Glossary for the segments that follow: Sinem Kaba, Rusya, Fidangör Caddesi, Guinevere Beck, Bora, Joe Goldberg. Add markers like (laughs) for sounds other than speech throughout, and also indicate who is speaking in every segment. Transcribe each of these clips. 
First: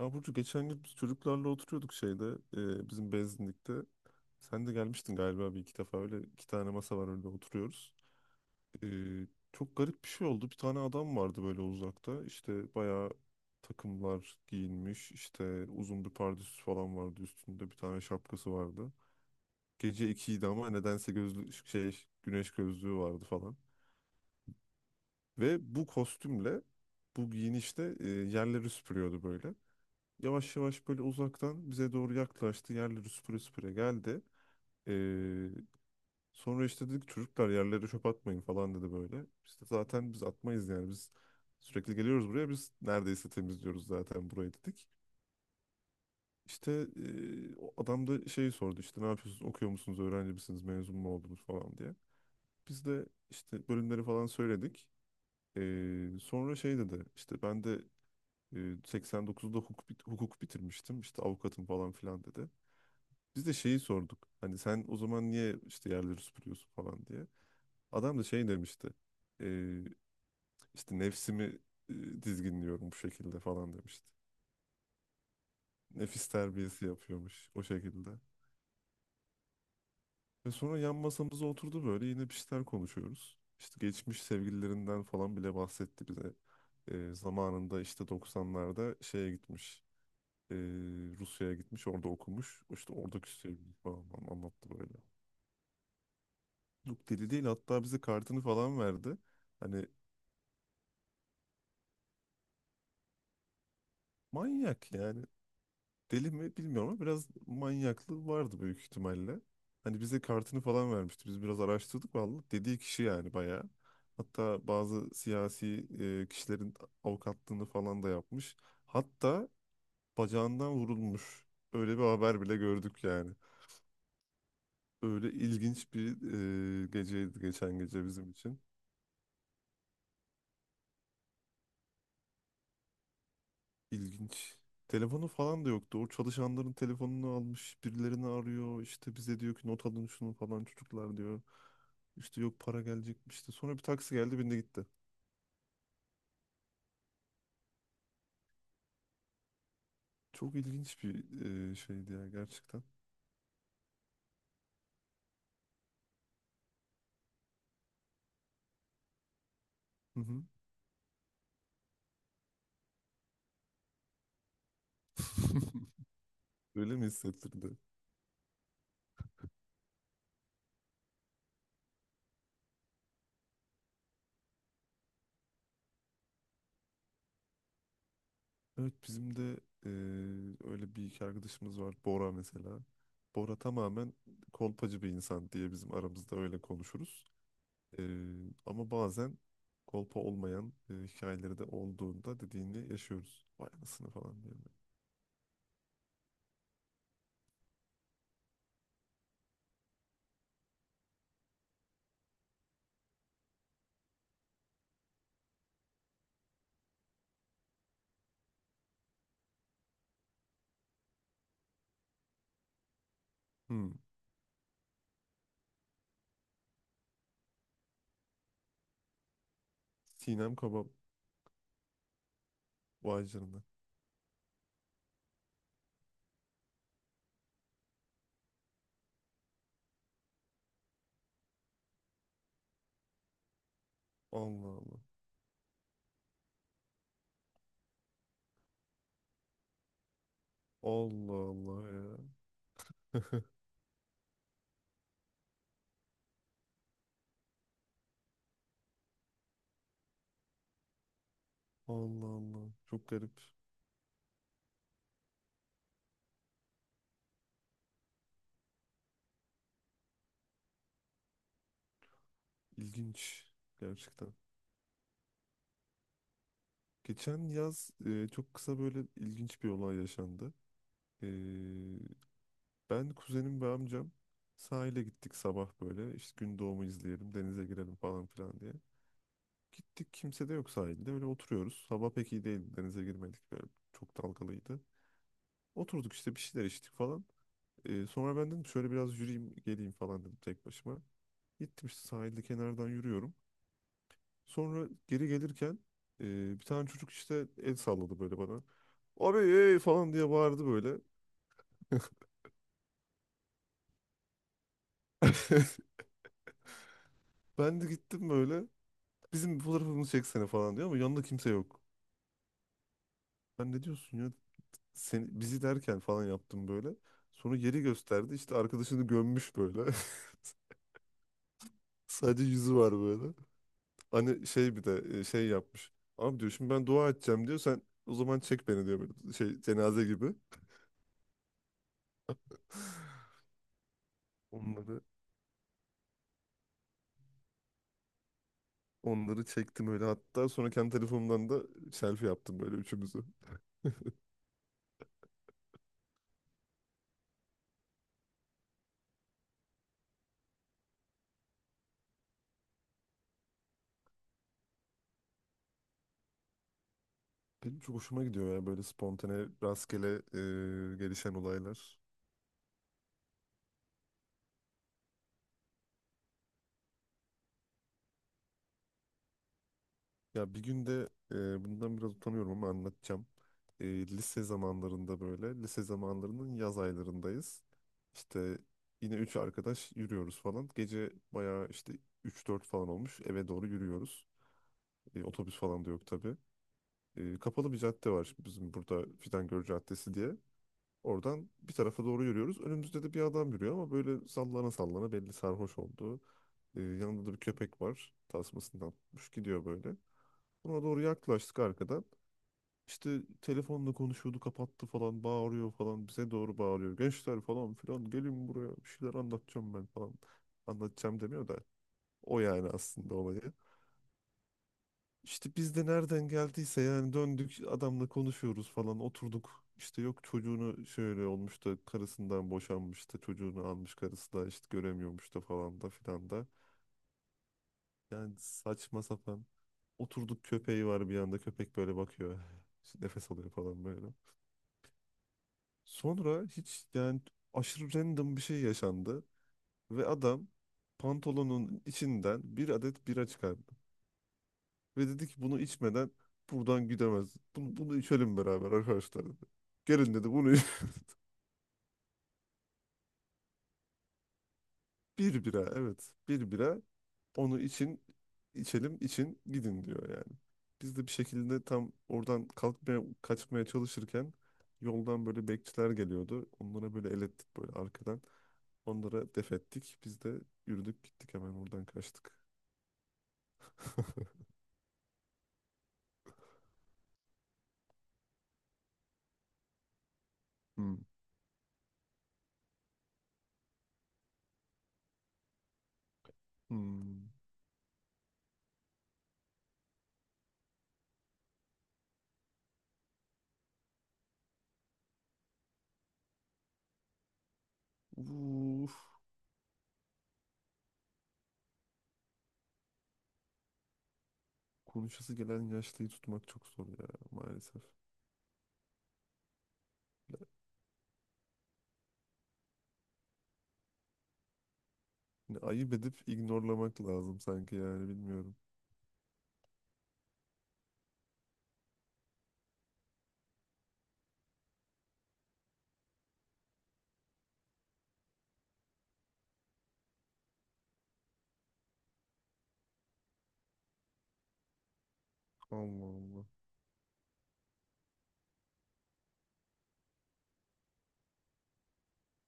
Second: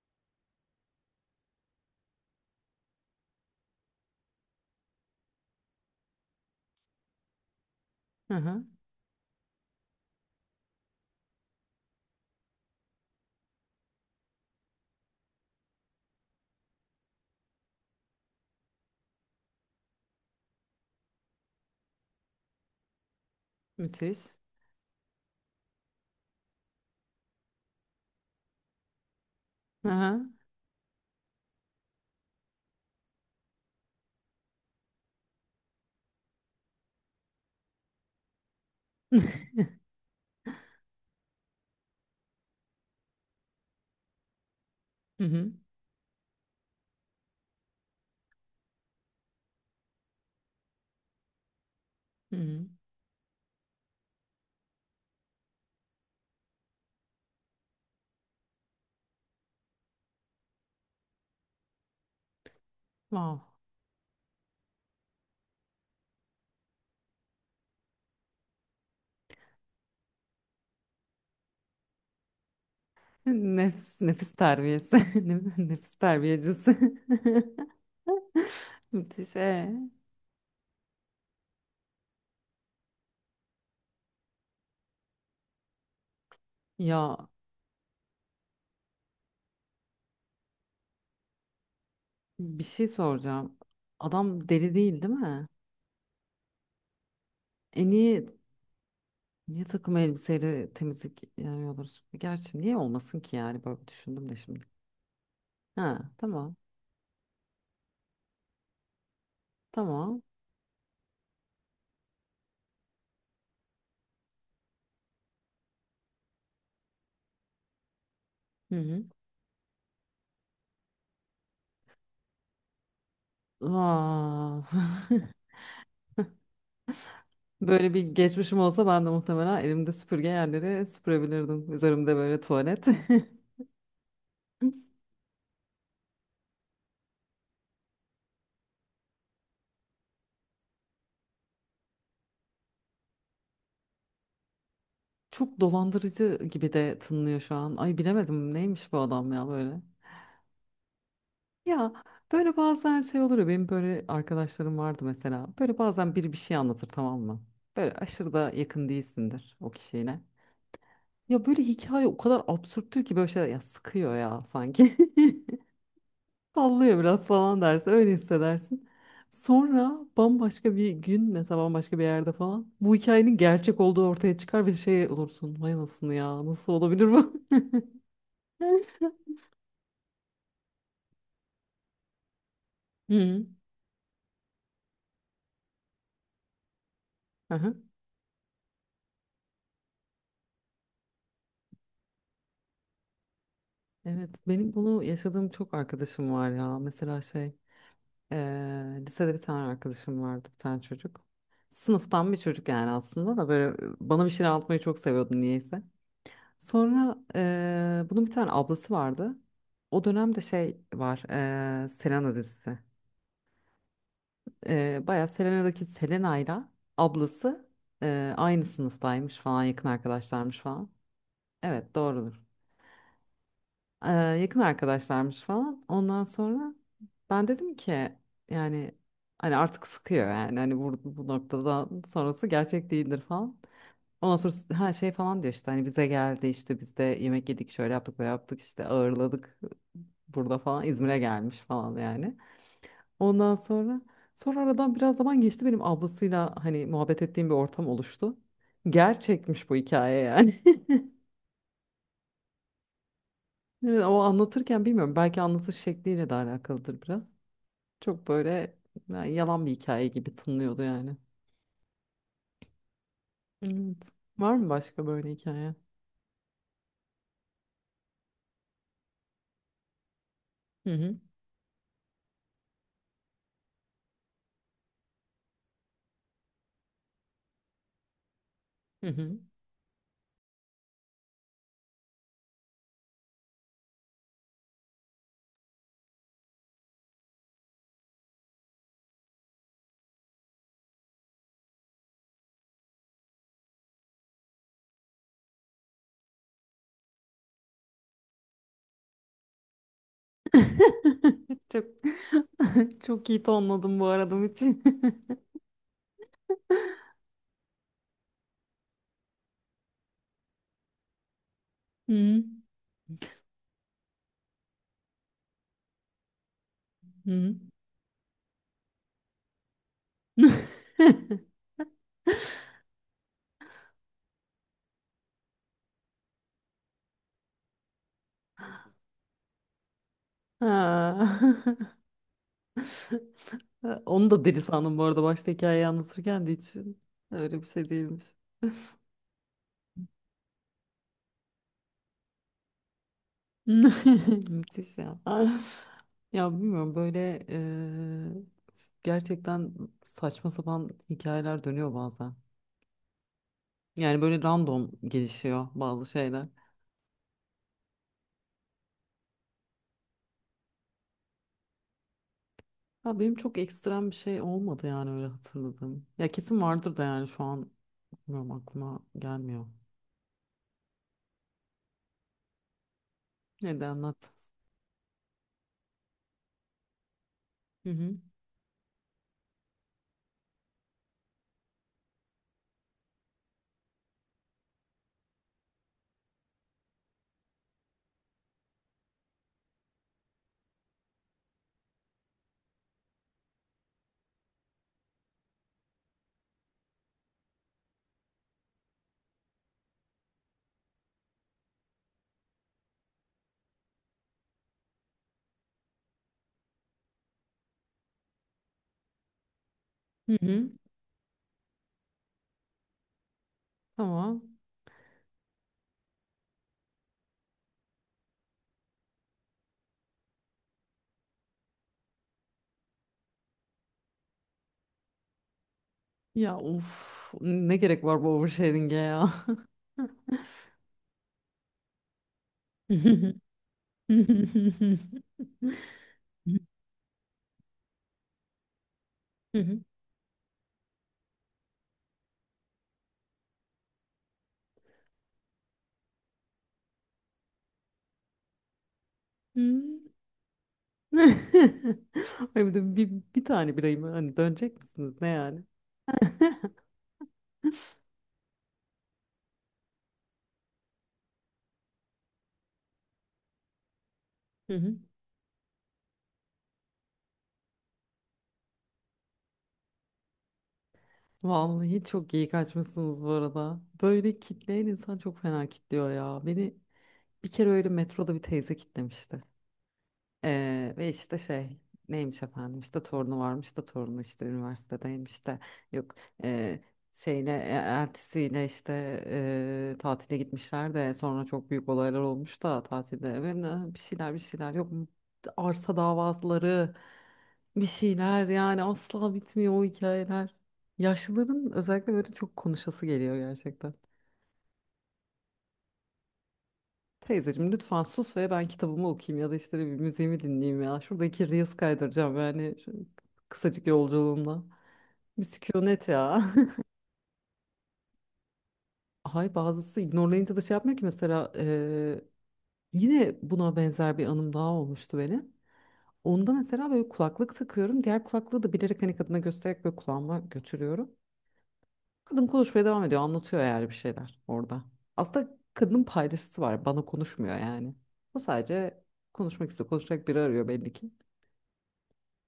Speaker 1: Ya Burcu geçen gün biz çocuklarla oturuyorduk bizim benzinlikte. Sen de gelmiştin galiba bir iki defa, öyle iki tane masa var önünde oturuyoruz.
Speaker 2: Hı hı.
Speaker 1: E, Çok garip bir şey oldu. Bir tane adam vardı böyle uzakta. İşte bayağı takımlar giyinmiş, işte uzun bir pardösü falan vardı üstünde. Bir tane şapkası vardı. Gece ikiydi ama nedense gözlü şey, güneş gözlüğü vardı falan.
Speaker 2: Müthiş.
Speaker 1: Ve bu kostümle bu giyinişle yerleri süpürüyordu böyle.
Speaker 2: Hı hı.
Speaker 1: Yavaş yavaş böyle uzaktan bize doğru yaklaştı. Yerleri süpüre süpüre geldi. Ee, Sonra işte dedik, çocuklar yerlere çöp atmayın falan dedi böyle. İşte
Speaker 2: (laughs)
Speaker 1: zaten biz atmayız, yani biz sürekli geliyoruz buraya, biz neredeyse temizliyoruz zaten burayı dedik.
Speaker 2: Hı hı.
Speaker 1: İşte o adam da şeyi sordu, işte ne yapıyorsunuz, okuyor musunuz, öğrenci misiniz, mezun mu oldunuz falan diye.
Speaker 2: Hı hı.
Speaker 1: Biz de işte bölümleri falan söyledik. Sonra şey dedi, işte ben de ee, 89'da hukuk, hukuk bitirmiştim, işte avukatım falan filan dedi.
Speaker 2: Wow.
Speaker 1: Biz de şeyi sorduk. Hani sen o zaman niye işte yerleri süpürüyorsun falan diye. Adam da şey demişti. Ee, işte nefsimi dizginliyorum bu şekilde falan
Speaker 2: Nefis,
Speaker 1: demişti.
Speaker 2: nefis terbiyesi. (laughs) Nefis
Speaker 1: Nefis
Speaker 2: terbiyecisi.
Speaker 1: terbiyesi yapıyormuş o şekilde.
Speaker 2: (laughs) Müthiş. Ee?
Speaker 1: Ve sonra yan masamıza oturdu, böyle yine bir şeyler konuşuyoruz. İşte geçmiş sevgililerinden falan bile bahsetti bize.
Speaker 2: Ya
Speaker 1: Zamanında işte 90'larda şeye gitmiş. ee, Rusya'ya gitmiş, orada okumuş.
Speaker 2: bir şey
Speaker 1: İşte oradaki
Speaker 2: soracağım.
Speaker 1: sevgili falan
Speaker 2: Adam
Speaker 1: anlattı
Speaker 2: deli
Speaker 1: böyle.
Speaker 2: değil, değil mi?
Speaker 1: Yok, deli değil,
Speaker 2: E
Speaker 1: hatta bize
Speaker 2: niye,
Speaker 1: kartını falan verdi.
Speaker 2: niye
Speaker 1: Hani
Speaker 2: takım elbiseyle temizlik, yani olur? Gerçi niye olmasın ki, yani böyle düşündüm de şimdi.
Speaker 1: manyak yani.
Speaker 2: Ha,
Speaker 1: Deli
Speaker 2: tamam.
Speaker 1: mi bilmiyorum ama biraz manyaklığı vardı büyük ihtimalle. Hani bize
Speaker 2: Tamam.
Speaker 1: kartını falan vermişti. Biz biraz araştırdık, vallahi dediği kişi yani bayağı. Hatta bazı siyasi kişilerin avukatlığını falan da yapmış.
Speaker 2: Hı hı.
Speaker 1: Hatta bacağından vurulmuş. Öyle bir haber bile gördük yani.
Speaker 2: Aa. (laughs)
Speaker 1: Öyle ilginç bir geceydi geçen
Speaker 2: Böyle
Speaker 1: gece
Speaker 2: bir
Speaker 1: bizim
Speaker 2: geçmişim
Speaker 1: için.
Speaker 2: olsa ben de muhtemelen elimde süpürge yerleri süpürebilirdim. Üzerimde böyle tuvalet. (laughs)
Speaker 1: İlginç. Telefonu falan da yoktu. O çalışanların telefonunu almış, birilerini arıyor. İşte bize diyor ki, not alın şunu falan çocuklar diyor. İşte yok, para gelecekmiş işte. Sonra bir taksi geldi, bindi gitti.
Speaker 2: Çok dolandırıcı gibi de tınlıyor şu an. Ay, bilemedim neymiş bu adam ya böyle.
Speaker 1: Çok ilginç bir
Speaker 2: Ya
Speaker 1: şeydi ya
Speaker 2: böyle
Speaker 1: gerçekten.
Speaker 2: bazen şey olur ya, benim böyle arkadaşlarım vardı mesela. Böyle bazen biri bir şey anlatır, tamam mı? Böyle aşırı da yakın değilsindir o kişiyle.
Speaker 1: Hı hı.
Speaker 2: Ya böyle hikaye o kadar absürttür ki böyle, şeyler ya sıkıyor ya sanki. (laughs)
Speaker 1: (laughs) Öyle
Speaker 2: Sallıyor
Speaker 1: mi
Speaker 2: biraz falan
Speaker 1: hissettirdi?
Speaker 2: dersin. Öyle hissedersin. Sonra bambaşka bir gün mesela, bambaşka bir yerde falan bu hikayenin gerçek olduğu ortaya çıkar ve şey olursun. Vay anasını ya, nasıl olabilir bu?
Speaker 1: Evet, bizim
Speaker 2: (laughs)
Speaker 1: de e, öyle bir iki arkadaşımız var. Bora mesela.
Speaker 2: Hı.
Speaker 1: Bora tamamen kolpacı bir insan diye bizim aramızda öyle konuşuruz.
Speaker 2: Aha.
Speaker 1: Ee, Ama bazen kolpa olmayan hikayeleri de olduğunda dediğini yaşıyoruz. Vay anasını
Speaker 2: Evet,
Speaker 1: falan diyorum.
Speaker 2: benim bunu yaşadığım çok arkadaşım var ya. Mesela şey, lisede bir tane arkadaşım vardı, bir tane çocuk. Sınıftan bir çocuk yani, aslında da böyle bana bir şeyler anlatmayı çok seviyordu niyeyse. Sonra bunun bir tane ablası vardı. O dönemde şey var, Selena dizisi.
Speaker 1: Ben. Hmm.
Speaker 2: Bayağı Selena'daki Selena'yla ablası aynı sınıftaymış falan, yakın
Speaker 1: Sinem
Speaker 2: arkadaşlarmış
Speaker 1: Kaba,
Speaker 2: falan. Evet, doğrudur.
Speaker 1: vay canına.
Speaker 2: Yakın arkadaşlarmış falan. Ondan sonra ben dedim ki, yani hani artık sıkıyor yani, hani bu noktada sonrası gerçek değildir falan. Ondan sonra
Speaker 1: Allah
Speaker 2: ha
Speaker 1: Allah.
Speaker 2: şey falan diyor, işte hani bize geldi, işte biz de yemek yedik, şöyle yaptık, böyle yaptık, işte ağırladık burada falan, İzmir'e
Speaker 1: Allah
Speaker 2: gelmiş
Speaker 1: Allah
Speaker 2: falan yani.
Speaker 1: ya. (laughs)
Speaker 2: Ondan sonra aradan biraz zaman geçti, benim ablasıyla hani muhabbet ettiğim bir ortam oluştu. Gerçekmiş bu hikaye yani. (laughs)
Speaker 1: Allah Allah. Çok garip.
Speaker 2: Evet, o anlatırken bilmiyorum, belki anlatış şekliyle de alakalıdır biraz. Çok böyle, yani yalan bir hikaye gibi tınlıyordu yani.
Speaker 1: İlginç.
Speaker 2: Evet.
Speaker 1: Gerçekten.
Speaker 2: Var mı başka böyle hikaye?
Speaker 1: Geçen yaz çok kısa böyle ilginç bir olay yaşandı.
Speaker 2: Hı hı.
Speaker 1: E, Ben, kuzenim ve amcam sahile gittik sabah böyle. İşte gün doğumu izleyelim, denize girelim falan filan diye.
Speaker 2: Hı hı.
Speaker 1: Gittik, kimse de yok sahilde. Öyle oturuyoruz. Hava pek iyi değildi. Denize girmedik. Böyle çok dalgalıydı. Oturduk işte bir şeyler içtik falan. Sonra ben dedim, şöyle biraz yürüyeyim geleyim falan dedim, tek başıma. Gittim işte sahilde kenardan yürüyorum. Sonra geri gelirken bir tane çocuk işte el salladı böyle bana. "Abi ey!" falan diye bağırdı böyle.
Speaker 2: (laughs) Çok (laughs) çok iyi tonladım bu arada Metin.
Speaker 1: (laughs) Ben de gittim böyle. Bizim bir fotoğrafımızı çeksene falan diyor ama yanında kimse yok.
Speaker 2: (laughs) Hı
Speaker 1: Ben, ne diyorsun ya? Seni, bizi derken falan yaptım böyle.
Speaker 2: hı.
Speaker 1: Sonra yeri gösterdi. İşte arkadaşını gömmüş böyle. (laughs)
Speaker 2: (laughs)
Speaker 1: Sadece yüzü var böyle. Hani şey, bir de şey yapmış. Abi diyor, şimdi ben dua edeceğim diyor. Sen o zaman çek beni diyor böyle, şey cenaze gibi.
Speaker 2: Ha. (laughs) Onu da deli sandım
Speaker 1: Onları
Speaker 2: bu arada, başta hikayeyi anlatırken de hiç öyle bir şey değilmiş.
Speaker 1: Onları çektim öyle, hatta sonra kendi telefonumdan da selfie yaptım böyle üçümüzü.
Speaker 2: (laughs) Müthiş ya. Ya bilmiyorum böyle, gerçekten saçma sapan hikayeler dönüyor bazen. Yani böyle random gelişiyor bazı şeyler.
Speaker 1: Benim çok hoşuma gidiyor ya böyle spontane rastgele gelişen olaylar.
Speaker 2: Ya benim çok ekstrem bir şey olmadı yani, öyle hatırladım. Ya kesin vardır da, yani şu an bilmiyorum, aklıma gelmiyor.
Speaker 1: Ya bir gün de bundan biraz utanıyorum ama anlatacağım.
Speaker 2: Neden, anlat.
Speaker 1: Lise zamanlarında böyle, lise zamanlarının yaz aylarındayız.
Speaker 2: Hı hı.
Speaker 1: İşte yine üç arkadaş yürüyoruz falan. Gece bayağı işte üç dört falan olmuş. Eve doğru yürüyoruz. Otobüs falan da yok tabii. Kapalı bir cadde var şimdi bizim burada, Fidangör Caddesi diye. Oradan bir tarafa doğru yürüyoruz. Önümüzde de bir adam yürüyor ama böyle sallana sallana, belli sarhoş oldu. Yanında da bir köpek var. Tasmasından tutmuş gidiyor böyle. Buna doğru yaklaştık arkadan. İşte telefonla konuşuyordu, kapattı falan, bağırıyor falan, bize doğru bağırıyor. Gençler falan filan gelin buraya, bir şeyler anlatacağım ben falan.
Speaker 2: Hı hı.
Speaker 1: Anlatacağım demiyor da o, yani aslında olayı.
Speaker 2: Tamam.
Speaker 1: İşte biz de nereden geldiyse yani, döndük adamla konuşuyoruz falan, oturduk. İşte yok, çocuğunu şöyle olmuş da, karısından boşanmış da, çocuğunu almış karısı da işte göremiyormuş da falan da filan da.
Speaker 2: Ya of, ne gerek var bu
Speaker 1: Yani
Speaker 2: oversharing'e
Speaker 1: saçma
Speaker 2: ya.
Speaker 1: sapan
Speaker 2: (laughs)
Speaker 1: oturduk, köpeği var, bir anda köpek böyle bakıyor.
Speaker 2: Hı
Speaker 1: (laughs) Nefes
Speaker 2: hı.
Speaker 1: alıyor falan böyle. Sonra hiç yani aşırı random bir şey yaşandı
Speaker 2: Hı hı.
Speaker 1: ve adam pantolonun içinden bir adet bira çıkardı. Ve dedi ki bunu içmeden buradan gidemez. Bunu içelim beraber arkadaşlar dedi. Gelin dedi,
Speaker 2: (laughs) Ay bir de bir tane birayım, hani dönecek misiniz
Speaker 1: (laughs)
Speaker 2: ne
Speaker 1: bir
Speaker 2: yani?
Speaker 1: bira, evet, bir
Speaker 2: (laughs)
Speaker 1: bira, onu için içelim için gidin diyor yani. Biz de bir şekilde tam oradan kalkmaya kaçmaya çalışırken
Speaker 2: Hı hı.
Speaker 1: yoldan böyle bekçiler geliyordu. Onlara böyle el ettik böyle arkadan. Onlara def ettik. Biz de yürüdük gittik, hemen oradan
Speaker 2: Vallahi
Speaker 1: kaçtık.
Speaker 2: çok iyi kaçmışsınız bu arada. Böyle
Speaker 1: (laughs)
Speaker 2: kitleyen insan çok fena kitliyor ya. Beni, bir kere öyle metroda bir teyze kitlemişti.
Speaker 1: Hmm.
Speaker 2: Ve işte şey, neymiş efendim, işte torunu varmış da, torunu işte üniversitedeymiş de, yok e,
Speaker 1: Hmm.
Speaker 2: şeyine eltisiyle işte tatile gitmişler de, sonra çok büyük olaylar olmuş da tatilde, ve bir şeyler bir şeyler, yok arsa davaları bir şeyler, yani
Speaker 1: Uf,
Speaker 2: asla bitmiyor o hikayeler. Yaşlıların özellikle böyle çok konuşası geliyor gerçekten.
Speaker 1: konuşası gelen yaşlıyı tutmak çok zor ya
Speaker 2: Teyzeciğim
Speaker 1: maalesef.
Speaker 2: lütfen sus ve ben kitabımı okuyayım, ya da işte bir, bileyim müziğimi dinleyeyim ya. Şuradaki Reels kaydıracağım yani, şu kısacık yolculuğumda.
Speaker 1: Yani ayıp
Speaker 2: Misyonet
Speaker 1: edip
Speaker 2: ya.
Speaker 1: ignorlamak lazım sanki yani, bilmiyorum.
Speaker 2: (laughs) Ay bazısı ignorlayınca da şey yapmıyor ki, mesela yine buna benzer bir anım daha olmuştu benim. Onda mesela böyle kulaklık takıyorum. Diğer kulaklığı da bilerek hani kadına göstererek böyle kulağıma götürüyorum. Kadın konuşmaya devam ediyor. Anlatıyor yani bir şeyler orada. Aslında kadının
Speaker 1: Allah Allah.
Speaker 2: paylaşısı var, bana konuşmuyor yani. O sadece konuşmak istiyor. Konuşacak biri arıyor, belli ki.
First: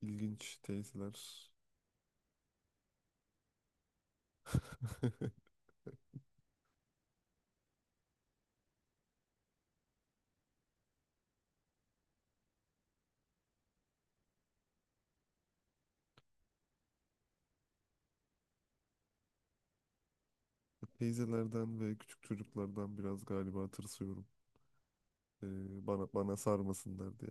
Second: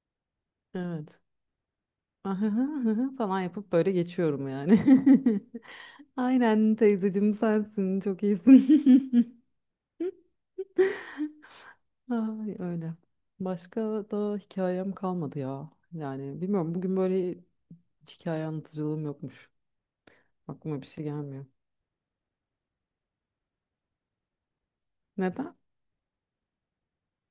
Speaker 1: İlginç
Speaker 2: Evet.
Speaker 1: teyzeler.
Speaker 2: (laughs) Ahıhı, ahıhı falan yapıp böyle geçiyorum yani. (laughs)
Speaker 1: (laughs)
Speaker 2: Aynen teyzeciğim sensin. Çok iyisin. (laughs) Ay, öyle. Başka da hikayem kalmadı ya. Yani bilmiyorum, bugün böyle hiç hikaye anlatıcılığım yokmuş. Aklıma bir şey gelmiyor.
Speaker 1: Teyzelerden ve küçük çocuklardan biraz galiba tırsıyorum. Ee,
Speaker 2: Neden?
Speaker 1: bana sarmasınlar diye.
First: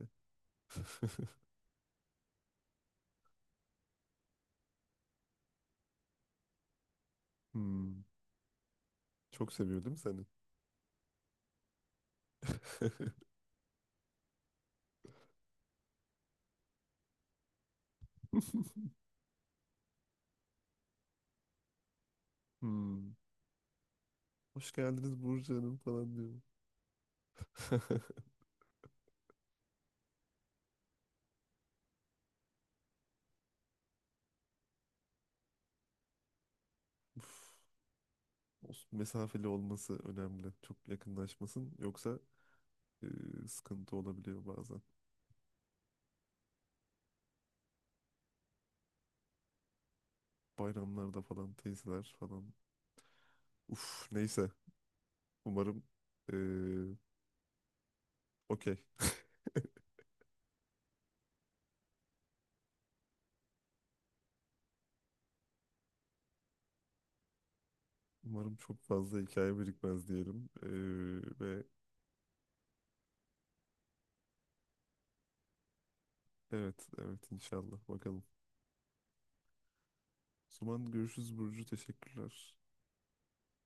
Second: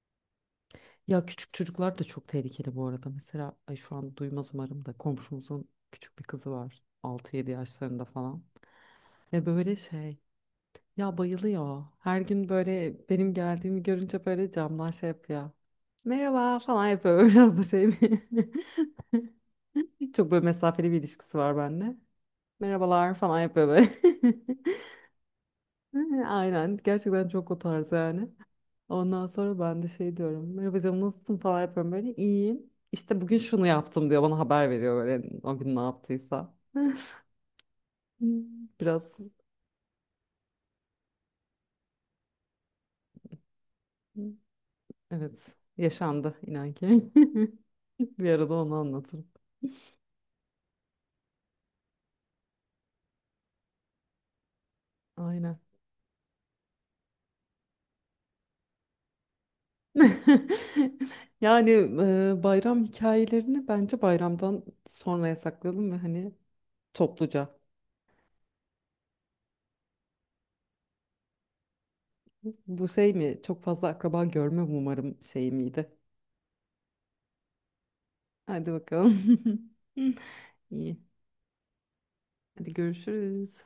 Speaker 2: Ya
Speaker 1: (laughs)
Speaker 2: küçük çocuklar da çok tehlikeli bu arada. Mesela ay, şu an duymaz umarım da, komşumuzun küçük bir kızı var. 6-7 yaşlarında
Speaker 1: Hmm.
Speaker 2: falan. Ve
Speaker 1: Çok
Speaker 2: böyle
Speaker 1: seviyor değil mi
Speaker 2: şey,
Speaker 1: seni?
Speaker 2: ya bayılıyor. Her gün böyle benim geldiğimi görünce böyle camdan şey yapıyor. Merhaba falan yapıyor. (laughs) Biraz da şey mi? (laughs) Çok böyle mesafeli bir ilişkisi var bende.
Speaker 1: (laughs) Hmm.
Speaker 2: Merhabalar falan yapıyor böyle.
Speaker 1: Hoş geldiniz Burcu Hanım falan
Speaker 2: (laughs)
Speaker 1: diyor.
Speaker 2: Aynen. Gerçekten çok o tarz
Speaker 1: (laughs)
Speaker 2: yani. Ondan sonra ben de şey diyorum. Merhaba canım, nasılsın falan yapıyorum böyle. İyiyim. İşte bugün şunu yaptım diyor. Bana haber veriyor böyle, o gün ne yaptıysa. (laughs)
Speaker 1: Olsun,
Speaker 2: Biraz
Speaker 1: mesafeli olması önemli. Çok yakınlaşmasın. Yoksa e, sıkıntı olabiliyor bazen.
Speaker 2: evet, yaşandı inan ki. (laughs) Bir arada onu anlatırım.
Speaker 1: Bayramlarda falan teyzeler falan. Uf neyse.
Speaker 2: Aynen.
Speaker 1: Umarım e, okey.
Speaker 2: (laughs) Yani bayram hikayelerini bence bayramdan sonraya saklayalım, ve hani topluca.
Speaker 1: Umarım çok fazla hikaye birikmez diyelim. Ve
Speaker 2: Bu şey mi? Çok fazla akraba görme umarım, şey miydi?
Speaker 1: evet, inşallah bakalım.
Speaker 2: Hadi bakalım. (laughs)
Speaker 1: O zaman
Speaker 2: İyi.
Speaker 1: görüşürüz Burcu. Teşekkürler.
Speaker 2: Hadi görüşürüz.